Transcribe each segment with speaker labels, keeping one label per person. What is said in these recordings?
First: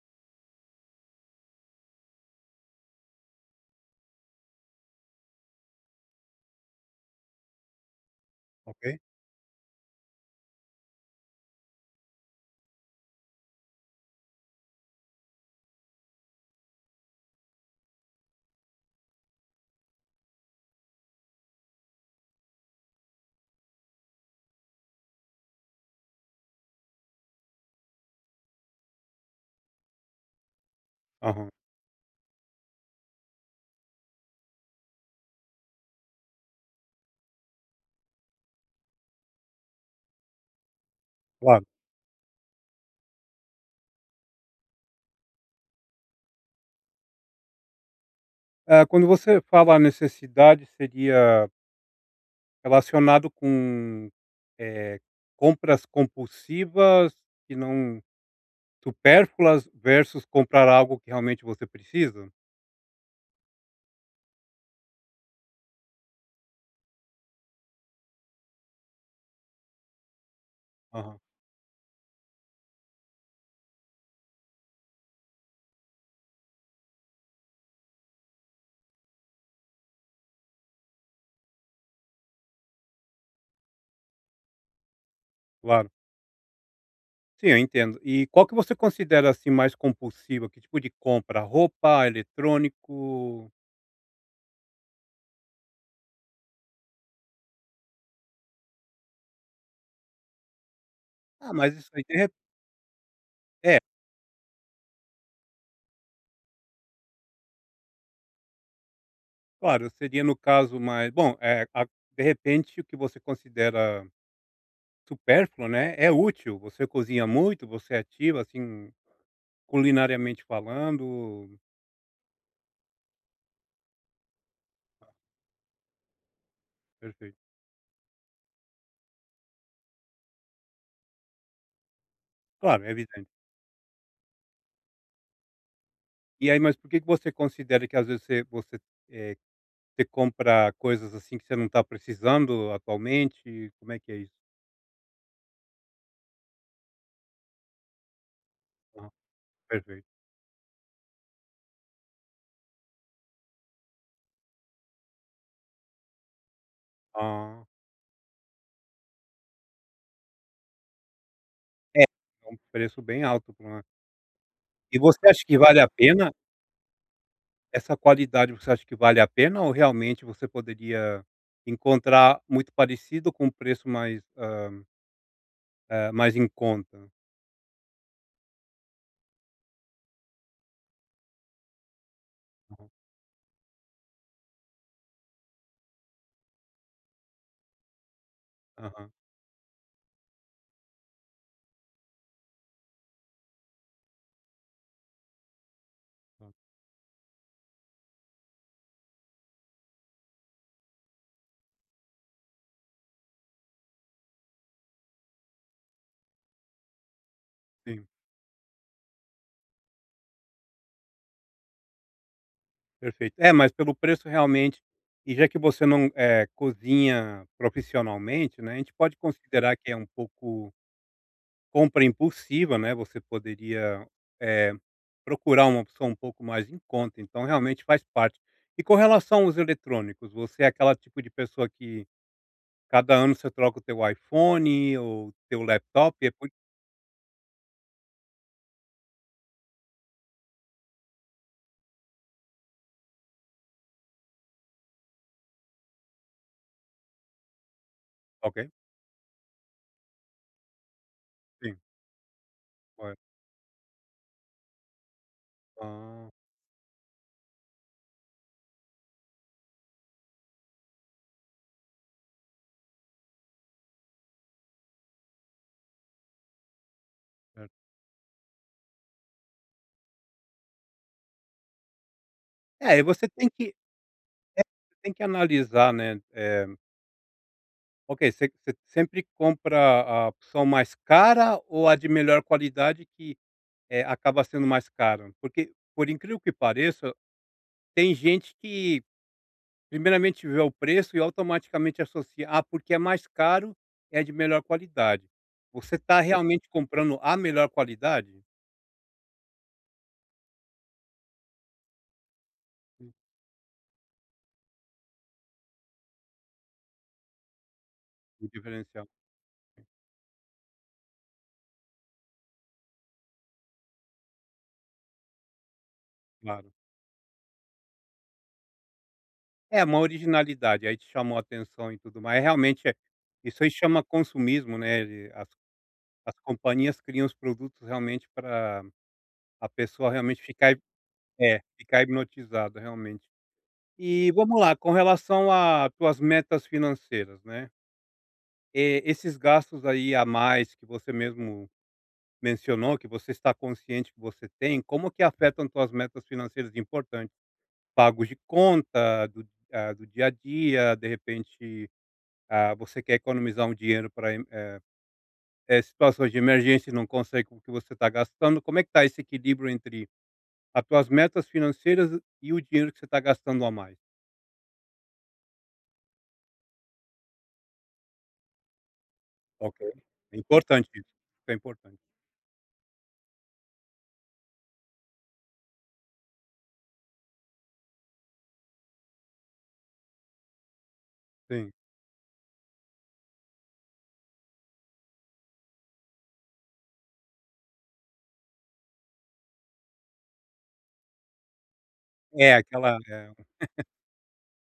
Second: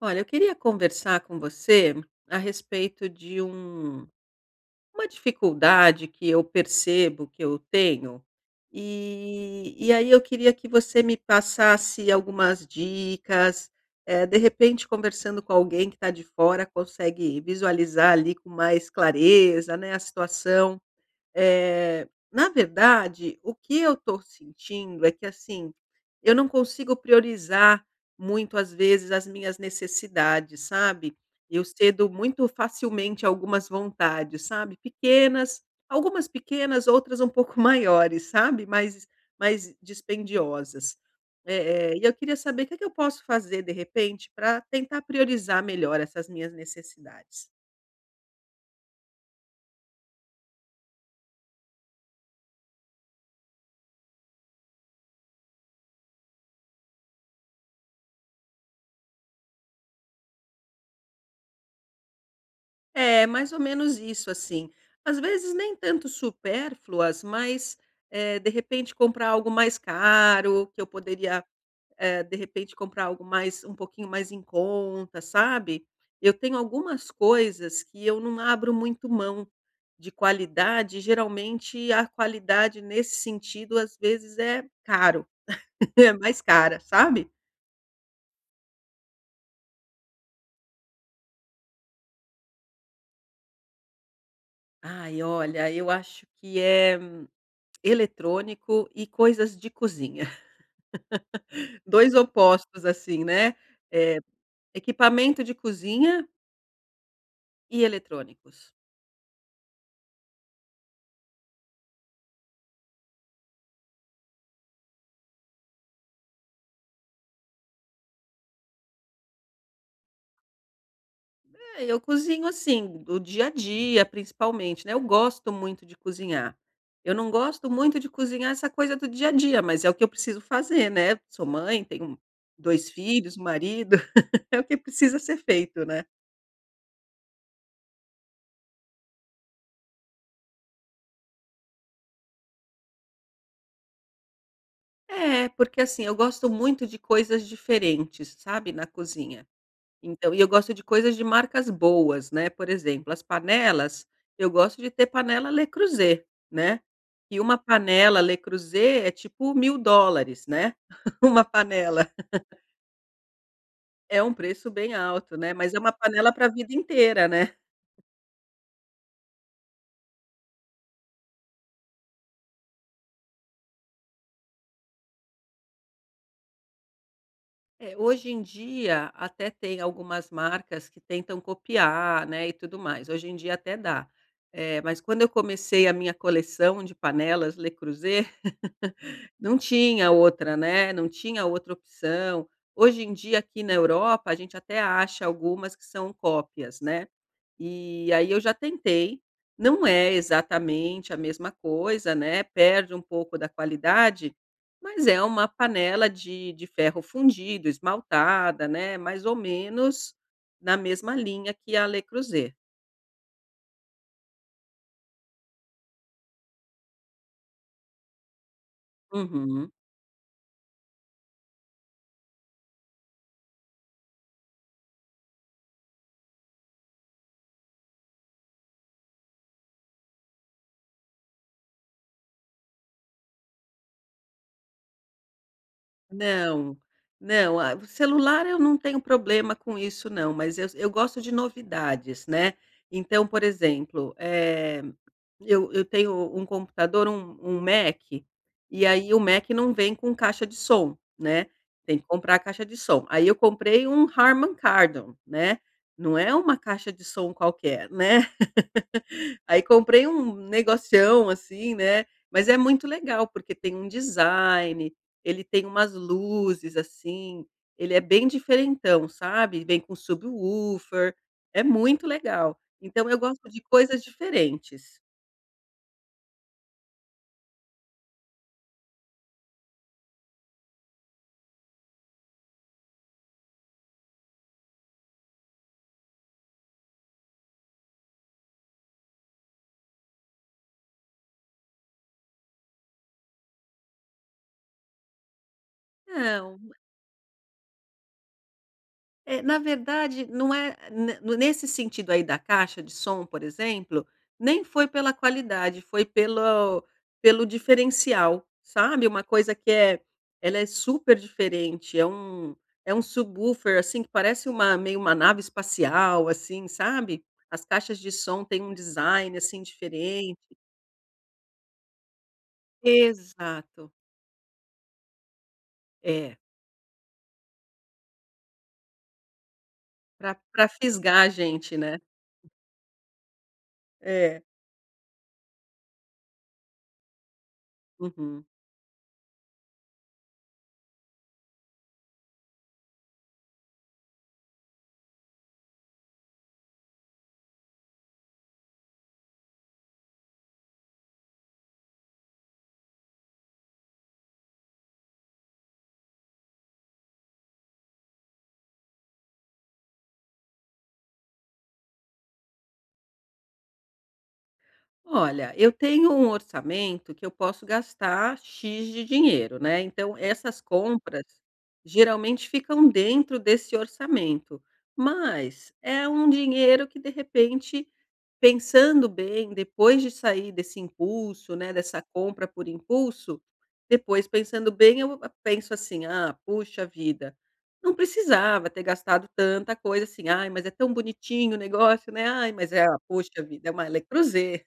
Speaker 1: Olha, eu queria conversar com você a respeito de uma dificuldade que eu percebo que eu tenho.
Speaker 2: Ok.
Speaker 1: E aí eu queria que você me passasse algumas dicas, de repente conversando com alguém que está de fora consegue visualizar ali com mais clareza, né, a situação. Na verdade, o que eu estou sentindo é que, assim, eu não consigo priorizar muito, às vezes, as minhas necessidades, sabe.
Speaker 2: Aham,
Speaker 1: Eu cedo muito facilmente a algumas vontades, sabe, pequenas, algumas pequenas, outras um pouco maiores, sabe, mais dispendiosas.
Speaker 2: claro.
Speaker 1: E eu queria saber o que é que eu posso fazer, de repente, para tentar priorizar melhor essas minhas necessidades.
Speaker 2: Ah, quando você fala necessidade, seria relacionado com, eh, compras compulsivas que não supérfluas versus comprar algo que realmente você precisa?
Speaker 1: É, mais ou menos isso, assim. Às vezes nem tanto supérfluas, mas, de repente comprar algo mais caro, que eu
Speaker 2: Aham,
Speaker 1: poderia, de repente comprar algo mais um pouquinho mais em conta, sabe. Eu tenho algumas coisas que eu não abro muito mão de qualidade, geralmente a qualidade nesse sentido, às vezes é caro,
Speaker 2: claro.
Speaker 1: é mais cara, sabe.
Speaker 2: Sim, eu entendo. E qual que você considera, assim, mais compulsiva? Que tipo de compra? Roupa, eletrônico?
Speaker 1: Ai, olha, eu acho que é eletrônico e coisas de cozinha.
Speaker 2: Ah, mas isso aí
Speaker 1: Dois
Speaker 2: de re
Speaker 1: opostos, assim, né,
Speaker 2: é,
Speaker 1: eh, equipamento de cozinha e eletrônicos.
Speaker 2: claro, seria no caso mais bom, eh, a de repente o que você considera supérfluo, né, é útil, você cozinha muito, você é ativa, assim, culinariamente falando,
Speaker 1: É, eu cozinho, assim, do dia a dia, principalmente, né, eu gosto muito de cozinhar. Eu não
Speaker 2: perfeito.
Speaker 1: gosto muito de cozinhar essa coisa do dia a dia, mas é o que eu preciso fazer, né, sou mãe, tenho
Speaker 2: Claro, é
Speaker 1: dois
Speaker 2: evidente.
Speaker 1: filhos, um marido, é o que precisa ser feito, né.
Speaker 2: E aí, mas por que que você considera que às vezes você, eh, você compra coisas, assim, que você não está precisando atualmente, como é que é isso?
Speaker 1: É, porque, assim, eu gosto muito de coisas diferentes, sabe, na
Speaker 2: Aham,
Speaker 1: cozinha.
Speaker 2: perfeito.
Speaker 1: Então e eu gosto de coisas de marcas boas, né, por exemplo, as panelas, eu gosto de ter panela Le Creuset, né, e uma
Speaker 2: Ah,
Speaker 1: panela Le Creuset é tipo US$ 1000, né, uma
Speaker 2: é,
Speaker 1: panela.
Speaker 2: é um preço bem alto pra uma
Speaker 1: É um preço bem
Speaker 2: e você
Speaker 1: alto,
Speaker 2: acha
Speaker 1: né,
Speaker 2: que
Speaker 1: mas é
Speaker 2: vale a
Speaker 1: uma
Speaker 2: pena?
Speaker 1: panela para a vida inteira, né.
Speaker 2: Essa qualidade você acha que vale a pena ou realmente você poderia encontrar muito parecido com um preço mais, mais em conta?
Speaker 1: É, hoje em dia até tem algumas marcas que tentam copiar, né, e tudo mais, hoje em dia até dá. Mas quando eu comecei a minha coleção de panelas Le Creuset
Speaker 2: Aham,
Speaker 1: não tinha outra, né, não tinha outra opção. Hoje em dia, aqui na Europa, a gente até acha algumas que são
Speaker 2: aham.
Speaker 1: cópias, né. E aí eu já tentei, não é exatamente a mesma coisa, né, perde um pouco da qualidade, mas é uma panela de ferro fundido,
Speaker 2: Sim,
Speaker 1: esmaltada, né, mais ou menos na mesma linha que a Le Creuset.
Speaker 2: perfeito. É, mas pelo preço realmente e já que você não, cozinha profissionalmente, né, a gente pode
Speaker 1: Uhum.
Speaker 2: considerar que é um pouco compra impulsiva, né, eh, procurar uma opção um pouco mais em conta, então realmente faz parte. E com relação aos eletrônicos, você é aquela tipo de pessoa que cada ano você troca o teu iPhone ou teu laptop e depois
Speaker 1: Não, não, ah, o celular eu não tenho problema com isso não, mas eu gosto de novidades, né. Então, por exemplo, eu tenho um computador, um Mac,
Speaker 2: ok,
Speaker 1: e aí o Mac não vem com caixa de som, né,
Speaker 2: sim,
Speaker 1: tem que comprar a caixa de som. Aí
Speaker 2: correto.
Speaker 1: eu comprei um Harman Kardon, né, não
Speaker 2: Ah,
Speaker 1: é uma caixa de som qualquer, né. Aí comprei um negocião, assim, né, mas é muito legal, porque tem um design, ele tem umas luzes, assim,
Speaker 2: certo.
Speaker 1: ele é bem diferentão, sabe, vem com subwoofer, é muito legal.
Speaker 2: É, e
Speaker 1: Então eu
Speaker 2: você
Speaker 1: gosto de coisas diferentes.
Speaker 2: tem que analisar, né, Ok, você sempre compra a opção mais cara ou a de melhor qualidade que, acaba sendo mais cara? Porque, por incrível que pareça, tem gente que primeiramente vê o preço e automaticamente associa: "Ah, porque é mais caro, é de melhor qualidade". Você está
Speaker 1: Não.
Speaker 2: realmente comprando a melhor qualidade?
Speaker 1: É, na verdade, não é ne nesse sentido aí da caixa de
Speaker 2: O
Speaker 1: som, por exemplo, nem foi pela qualidade, foi pelo diferencial,
Speaker 2: o
Speaker 1: sabe,
Speaker 2: diferencial,
Speaker 1: uma coisa que é ela é super diferente, é um subwoofer, assim, que parece uma meio uma nave espacial, assim,
Speaker 2: claro.
Speaker 1: sabe. As caixas de som têm um design, assim,
Speaker 2: É, uma
Speaker 1: diferente.
Speaker 2: originalidade, aí te chamou a atenção e tudo mais. Realmente isso aí
Speaker 1: Exato.
Speaker 2: chama consumismo, né, ele as as
Speaker 1: É,
Speaker 2: companhias criam os produtos realmente para a pessoa
Speaker 1: para
Speaker 2: realmente
Speaker 1: pra
Speaker 2: ficar hip
Speaker 1: fisgar a
Speaker 2: é,
Speaker 1: gente, né.
Speaker 2: ficar hipnotizada realmente. E
Speaker 1: É.
Speaker 2: vamos lá, com relação a tuas metas financeiras, né,
Speaker 1: Uhum.
Speaker 2: esses gastos aí a mais que você mesmo mencionou, que você está consciente que você tem, como que afetam tuas metas financeiras importantes? Pagos de conta, do dia a dia, de repente, ah, você quer economizar um dinheiro para situações de emergência e não consegue com o que você está gastando, como é que está esse equilíbrio entre as tuas metas financeiras e o dinheiro que você está gastando a mais.
Speaker 1: Olha, eu tenho um orçamento que eu posso gastar "x" de dinheiro,
Speaker 2: Ok.
Speaker 1: né, então
Speaker 2: É
Speaker 1: essas
Speaker 2: importante isso,
Speaker 1: compras
Speaker 2: é importante.
Speaker 1: geralmente ficam dentro desse orçamento, mas é um dinheiro que de repente, pensando bem, depois de sair desse impulso,
Speaker 2: Sim.
Speaker 1: né, dessa compra por impulso, depois pensando bem eu penso assim: "Ah, puxa vida, não precisava ter gastado tanta coisa assim. Ai, mas é tão bonitinho o negócio, né.
Speaker 2: É
Speaker 1: Ai, mas é,
Speaker 2: aquela
Speaker 1: ah,
Speaker 2: eh,
Speaker 1: poxa vida, é uma Electrozer".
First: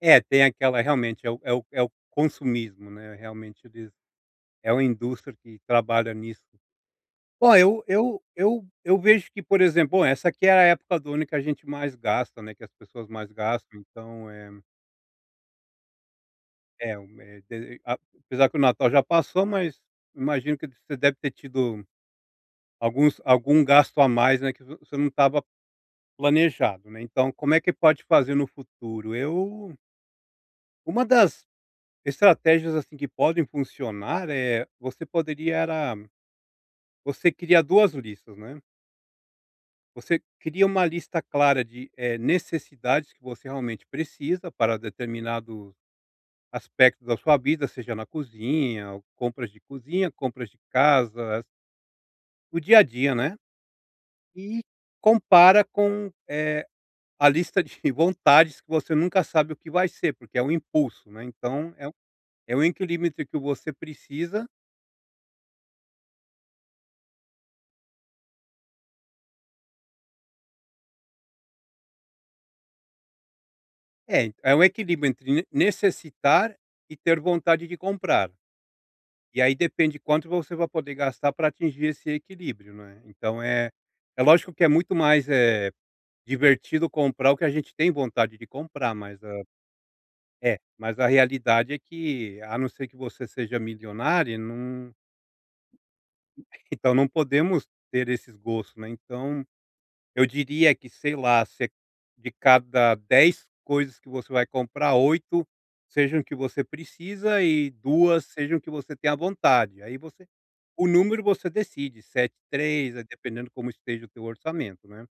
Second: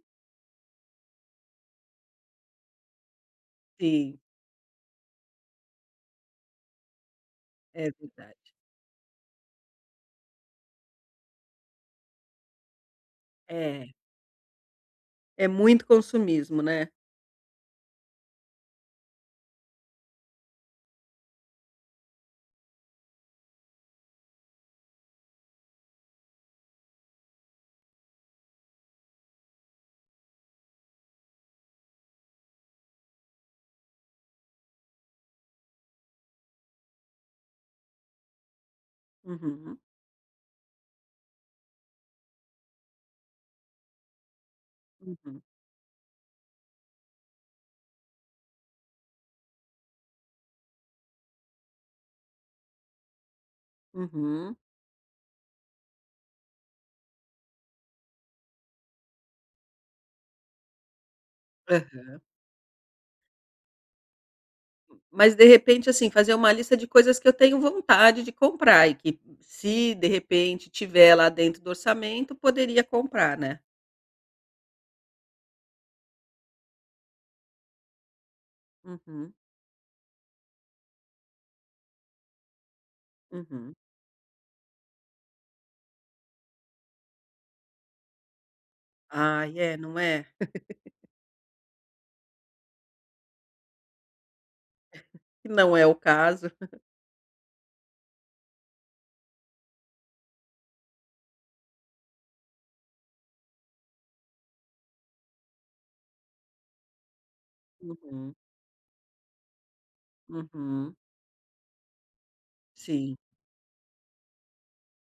Speaker 2: é, tem aquela realmente é o consumismo, né, realmente eles
Speaker 1: Sim,
Speaker 2: é uma indústria que trabalha nisso. Bom, eu
Speaker 1: é
Speaker 2: eu
Speaker 1: verdade.
Speaker 2: eu eu vejo que, por exemplo, bom, essa aqui é a época do ano que a gente mais gasta, né, que as pessoas mais gastam,
Speaker 1: É,
Speaker 2: então, é
Speaker 1: é muito consumismo, né.
Speaker 2: é um eh, de a apesar que o Natal já passou, mas imagino que você deve ter tido alguns algum gasto a mais, né, que vo você não estava planejado, né, então como é que pode fazer no futuro? Eu uma das estratégias, assim, que podem funcionar, é você poderia era você criar 2 listas, né.
Speaker 1: Uhum,
Speaker 2: Você cria uma lista clara de, necessidades que você realmente precisa para
Speaker 1: uhum,
Speaker 2: determinados aspectos da sua vida, seja na cozinha, ou compras de cozinha, compras de casa, o dia a dia, né,
Speaker 1: uhum.
Speaker 2: e compara com, a lista de vontades que você nunca sabe o que vai ser, porque é um impulso, né, então é um
Speaker 1: Aham.
Speaker 2: é um equilíbrio entre o que você precisa
Speaker 1: Mas de repente, assim, fazer uma lista de coisas que eu tenho vontade de comprar e que se de repente tiver lá dentro do orçamento, poderia comprar, né.
Speaker 2: é, é um equilíbrio entre ne necessitar e ter vontade de comprar.
Speaker 1: Uhum,
Speaker 2: E aí depende quanto você vai poder gastar para atingir esse equilíbrio, né.
Speaker 1: uhum.
Speaker 2: É lógico que é muito mais, divertido comprar o que a gente tem vontade de comprar, mas a
Speaker 1: Ai, é, não é?
Speaker 2: é, mas a realidade é que, a não ser que você seja milionário, não
Speaker 1: Que não é o caso.
Speaker 2: então não podemos ter esses gostos, né, então eu diria que, sei lá, se é de cada 10 coisas que você vai comprar, 8 sejam que você precisa e duas
Speaker 1: Uhum,
Speaker 2: sejam que você tem tenha vontade. Aí você o
Speaker 1: uhum.
Speaker 2: número você decide, 7, três, eh,
Speaker 1: Sim,
Speaker 2: dependendo como esteja o teu orçamento, né.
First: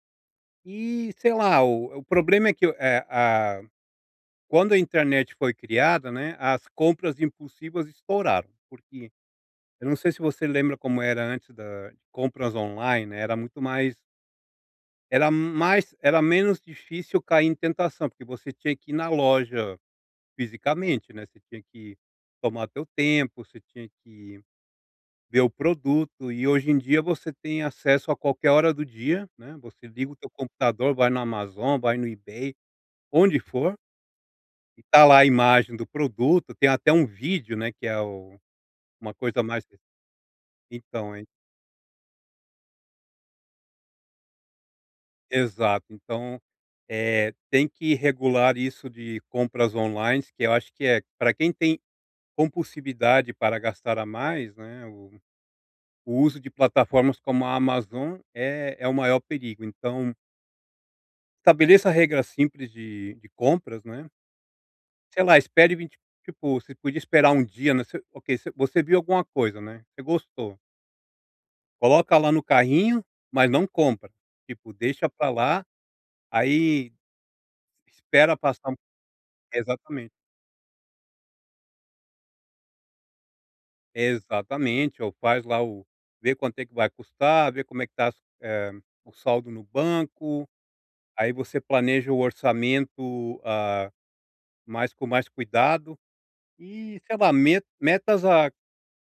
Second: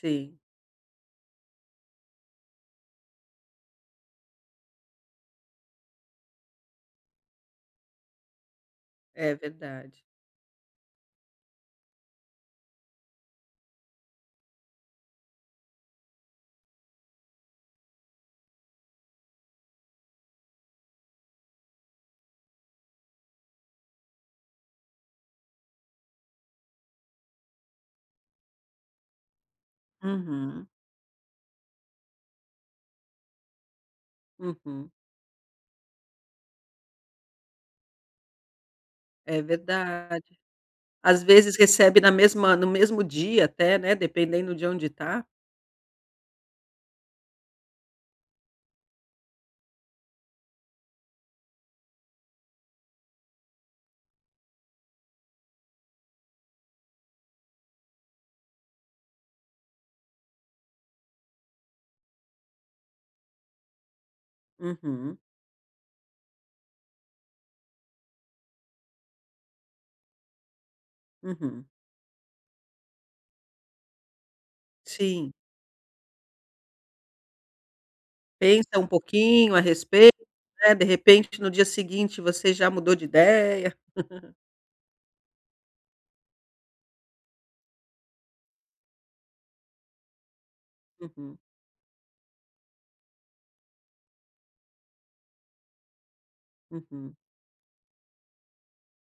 Speaker 1: sim,
Speaker 2: E, sei lá, o problema é que, eh, a quando a internet foi criada, né, as compras impulsivas estouraram, porque
Speaker 1: é
Speaker 2: eu não
Speaker 1: verdade.
Speaker 2: sei se você lembra como era antes da compras online, né, era muito mais era menos difícil cair em tentação, porque você tinha que ir na loja fisicamente, né, você tinha que tomar teu tempo, você tinha que ver o produto e hoje em dia você tem acesso a qualquer hora do dia, né, você liga o teu
Speaker 1: Uhum,
Speaker 2: computador, vai no Amazon, vai no eBay, onde for, e
Speaker 1: uhum.
Speaker 2: tá lá a imagem do produto, tem até um vídeo, né, que é o uma
Speaker 1: É
Speaker 2: coisa mais
Speaker 1: verdade.
Speaker 2: então,
Speaker 1: Às
Speaker 2: é
Speaker 1: vezes recebe na mesma no mesmo dia até, né, dependendo de onde tá.
Speaker 2: exato. Então, é tem que regular isso de compras online que eu acho que é para quem tem compulsividade para gastar a mais, né, o uso de plataformas como a Amazon é o maior perigo. Então, estabeleça regras simples de compras, né.
Speaker 1: Uhum,
Speaker 2: Sei lá, espere 20 tipo, você podia esperar um dia, né, você ok, você viu alguma coisa, né, você gostou,
Speaker 1: uhum.
Speaker 2: coloca lá no carrinho, mas não compra. Tipo, deixa pra
Speaker 1: Sim,
Speaker 2: lá, aí espera passar um
Speaker 1: pensa um pouquinho a
Speaker 2: exatamente,
Speaker 1: respeito, né, de repente no dia seguinte você já mudou de ideia.
Speaker 2: exatamente, ou faz lá o vê quanto é que vai custar, vê como é que tá as eh, o saldo no banco. Aí
Speaker 1: Uhum,
Speaker 2: você planeja o orçamento, ah, mais cuidado e, sei
Speaker 1: uhum,
Speaker 2: lá, me metas a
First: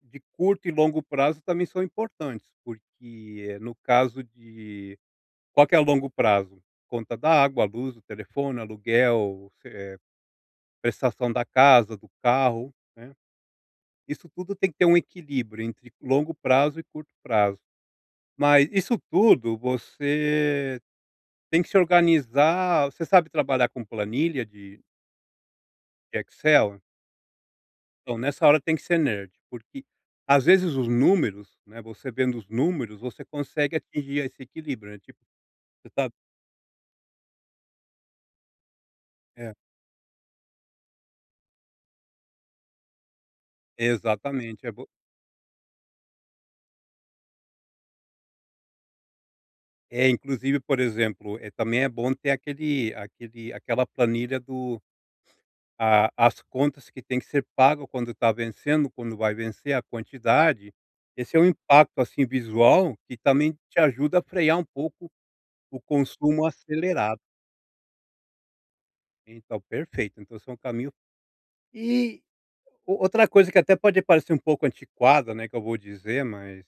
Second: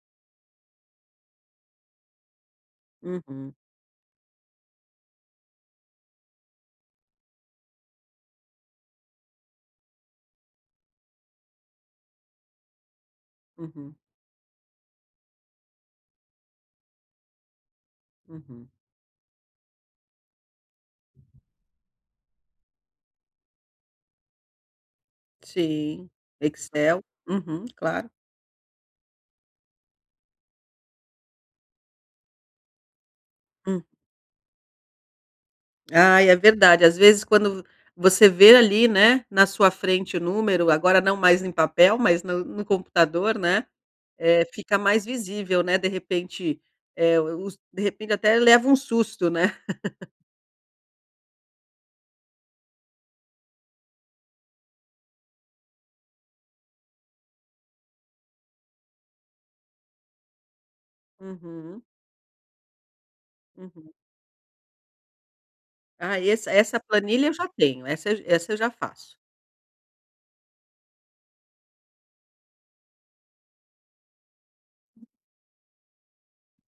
Speaker 2: de curto e longo prazo também são importantes, porque
Speaker 1: uhum,
Speaker 2: eh, no caso de qual que é o longo prazo? Conta da água, luz, do telefone, aluguel, se prestação da casa, do carro, né.
Speaker 1: uhum,
Speaker 2: Isso tudo tem que ter um equilíbrio entre longo prazo e curto prazo. Mas
Speaker 1: uhum.
Speaker 2: isso tudo você tem que se organizar. Você sabe trabalhar com planilha de
Speaker 1: Sim,
Speaker 2: de Excel?
Speaker 1: Excel. Uhum, claro.
Speaker 2: Então, nessa hora tem que ser nerd, porque às vezes os números, né, você vendo os números, você consegue
Speaker 1: Hum.
Speaker 2: atingir esse equilíbrio, né, tipo, você sabe
Speaker 1: Ai, é verdade. Às vezes, quando você vê ali, né, na
Speaker 2: é,
Speaker 1: sua frente o número, agora não mais em papel, mas no computador, né,
Speaker 2: exatamente, é
Speaker 1: fica
Speaker 2: bo
Speaker 1: mais visível, né, de repente, eh, os de repente até leva um susto, né.
Speaker 2: é inclusive, por exemplo, é também é bom ter aquele aquele aquela planilha do a as contas que tem que ser pago quando está vencendo, quando vai vencer, a quantidade. Esse é um
Speaker 1: Uhum,
Speaker 2: impacto, assim, visual que também te
Speaker 1: uhum.
Speaker 2: ajuda a frear um pouco o
Speaker 1: Ah,
Speaker 2: consumo
Speaker 1: esse essa
Speaker 2: acelerado.
Speaker 1: planilha eu já tenho, essa eu já faço.
Speaker 2: Então, perfeito, então esse é um caminho. E O outra coisa que até pode parecer um pouco antiquada, né, que eu vou dizer, mas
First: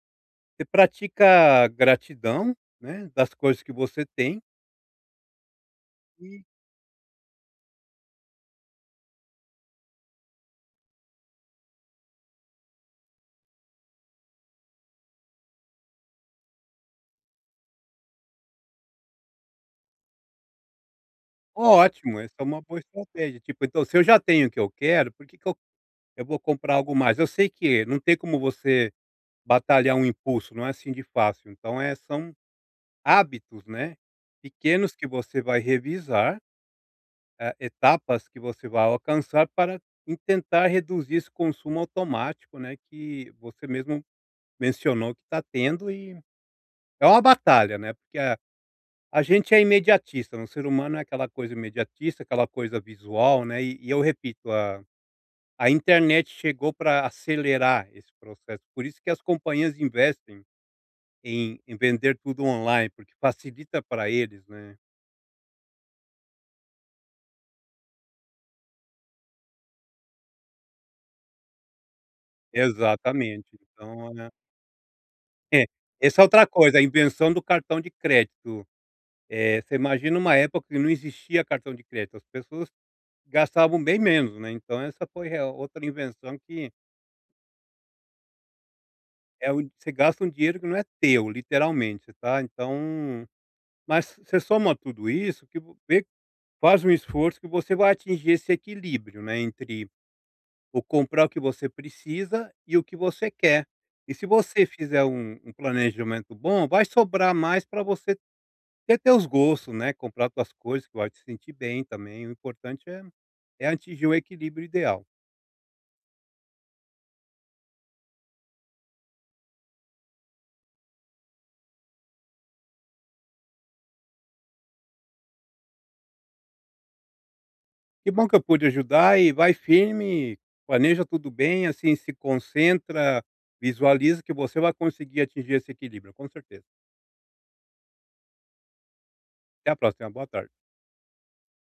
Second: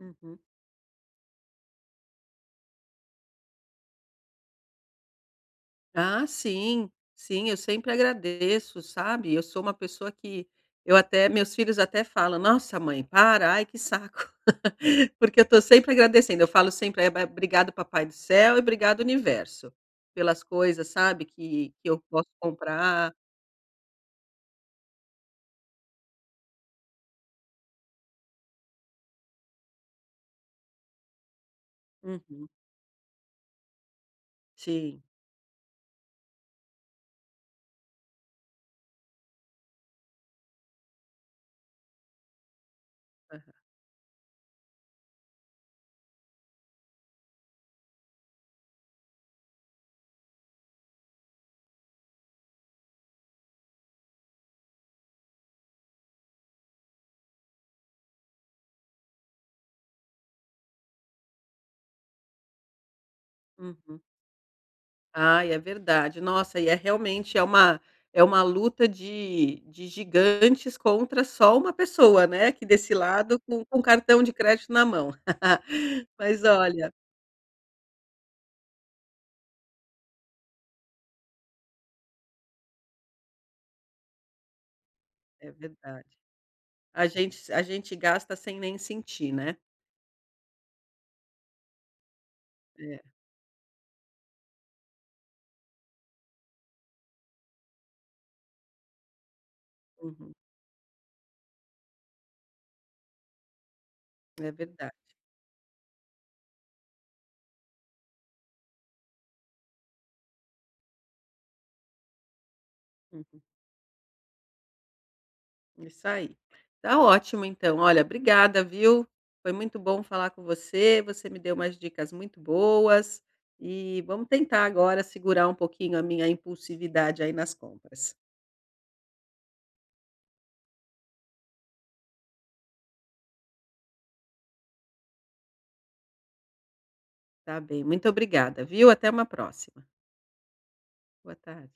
Speaker 1: Uhum.
Speaker 2: você pratica gratidão, né, das coisas que você tem
Speaker 1: Ah,
Speaker 2: e
Speaker 1: sim, sim, eu sempre agradeço, sabe. Eu sou uma pessoa que eu até meus filhos até falam: "Nossa mãe, para, ai que saco", porque eu estou sempre agradecendo, eu falo sempre: "Eh, ba obrigado papai do céu e obrigado universo, pelas coisas, sabe, que eu
Speaker 2: ótimo,
Speaker 1: posso
Speaker 2: essa é uma boa
Speaker 1: comprar".
Speaker 2: estratégia. Tipo, então se eu já tenho o que eu quero, por que que eu vou comprar algo mais? Eu sei que não tem como você batalhar um impulso, não é assim de fácil, então são
Speaker 1: Uhum,
Speaker 2: hábitos, né, pequenos
Speaker 1: sim,
Speaker 2: que você vai revisar, etapas que você vai alcançar para tentar reduzir esse consumo automático, né, que você mesmo mencionou que está tendo e é uma batalha, né, porque a gente é imediatista, né, o ser humano é aquela coisa imediatista, aquela coisa visual, né, e eu repito, a internet chegou para acelerar esse processo, por isso que as companhias investem em vender tudo online, porque facilita
Speaker 1: uhum.
Speaker 2: para eles, né.
Speaker 1: Ai, é verdade. Nossa, e é realmente uma é uma luta de gigantes contra só uma pessoa, né, que desse lado
Speaker 2: Exatamente,
Speaker 1: com
Speaker 2: então,
Speaker 1: cartão de crédito na mão.
Speaker 2: é, essa é
Speaker 1: Mas
Speaker 2: outra coisa, a
Speaker 1: olha
Speaker 2: invenção do cartão de crédito, você imagina uma época que não existia cartão de crédito, as pessoas gastavam bem menos, né, então essa foi a
Speaker 1: é
Speaker 2: outra
Speaker 1: verdade.
Speaker 2: invenção que
Speaker 1: A gente gasta sem nem sentir,
Speaker 2: é
Speaker 1: né.
Speaker 2: o você gasta um dinheiro que não é teu, literalmente, tá,
Speaker 1: É,
Speaker 2: então mas você soma tudo isso que vo vê faz um esforço que você vai atingir esse equilíbrio, né, entre
Speaker 1: uhum,
Speaker 2: o comprar o que você precisa e o que você quer. E se
Speaker 1: é
Speaker 2: você
Speaker 1: verdade.
Speaker 2: fizer um um planejamento bom, vai sobrar mais para você ter teus gostos, né, comprar tuas coisas que vai te sentir bem também, o importante é é atingir o equilíbrio ideal.
Speaker 1: Isso aí. Tá ótimo então, olha, obrigada, viu. Foi muito bom falar com você, você me deu umas dicas muito boas, e vamos tentar agora segurar um pouquinho a minha impulsividade aí nas
Speaker 2: Que
Speaker 1: compras.
Speaker 2: bom que eu pude ajudar e vai firme, planeja tudo bem, assim, se concentra, visualiza que você vai conseguir atingir esse equilíbrio, com certeza.
Speaker 1: Tá bem, muito obrigada, viu. Até uma
Speaker 2: Até a
Speaker 1: próxima.
Speaker 2: próxima, boa tarde.
Speaker 1: Boa tarde.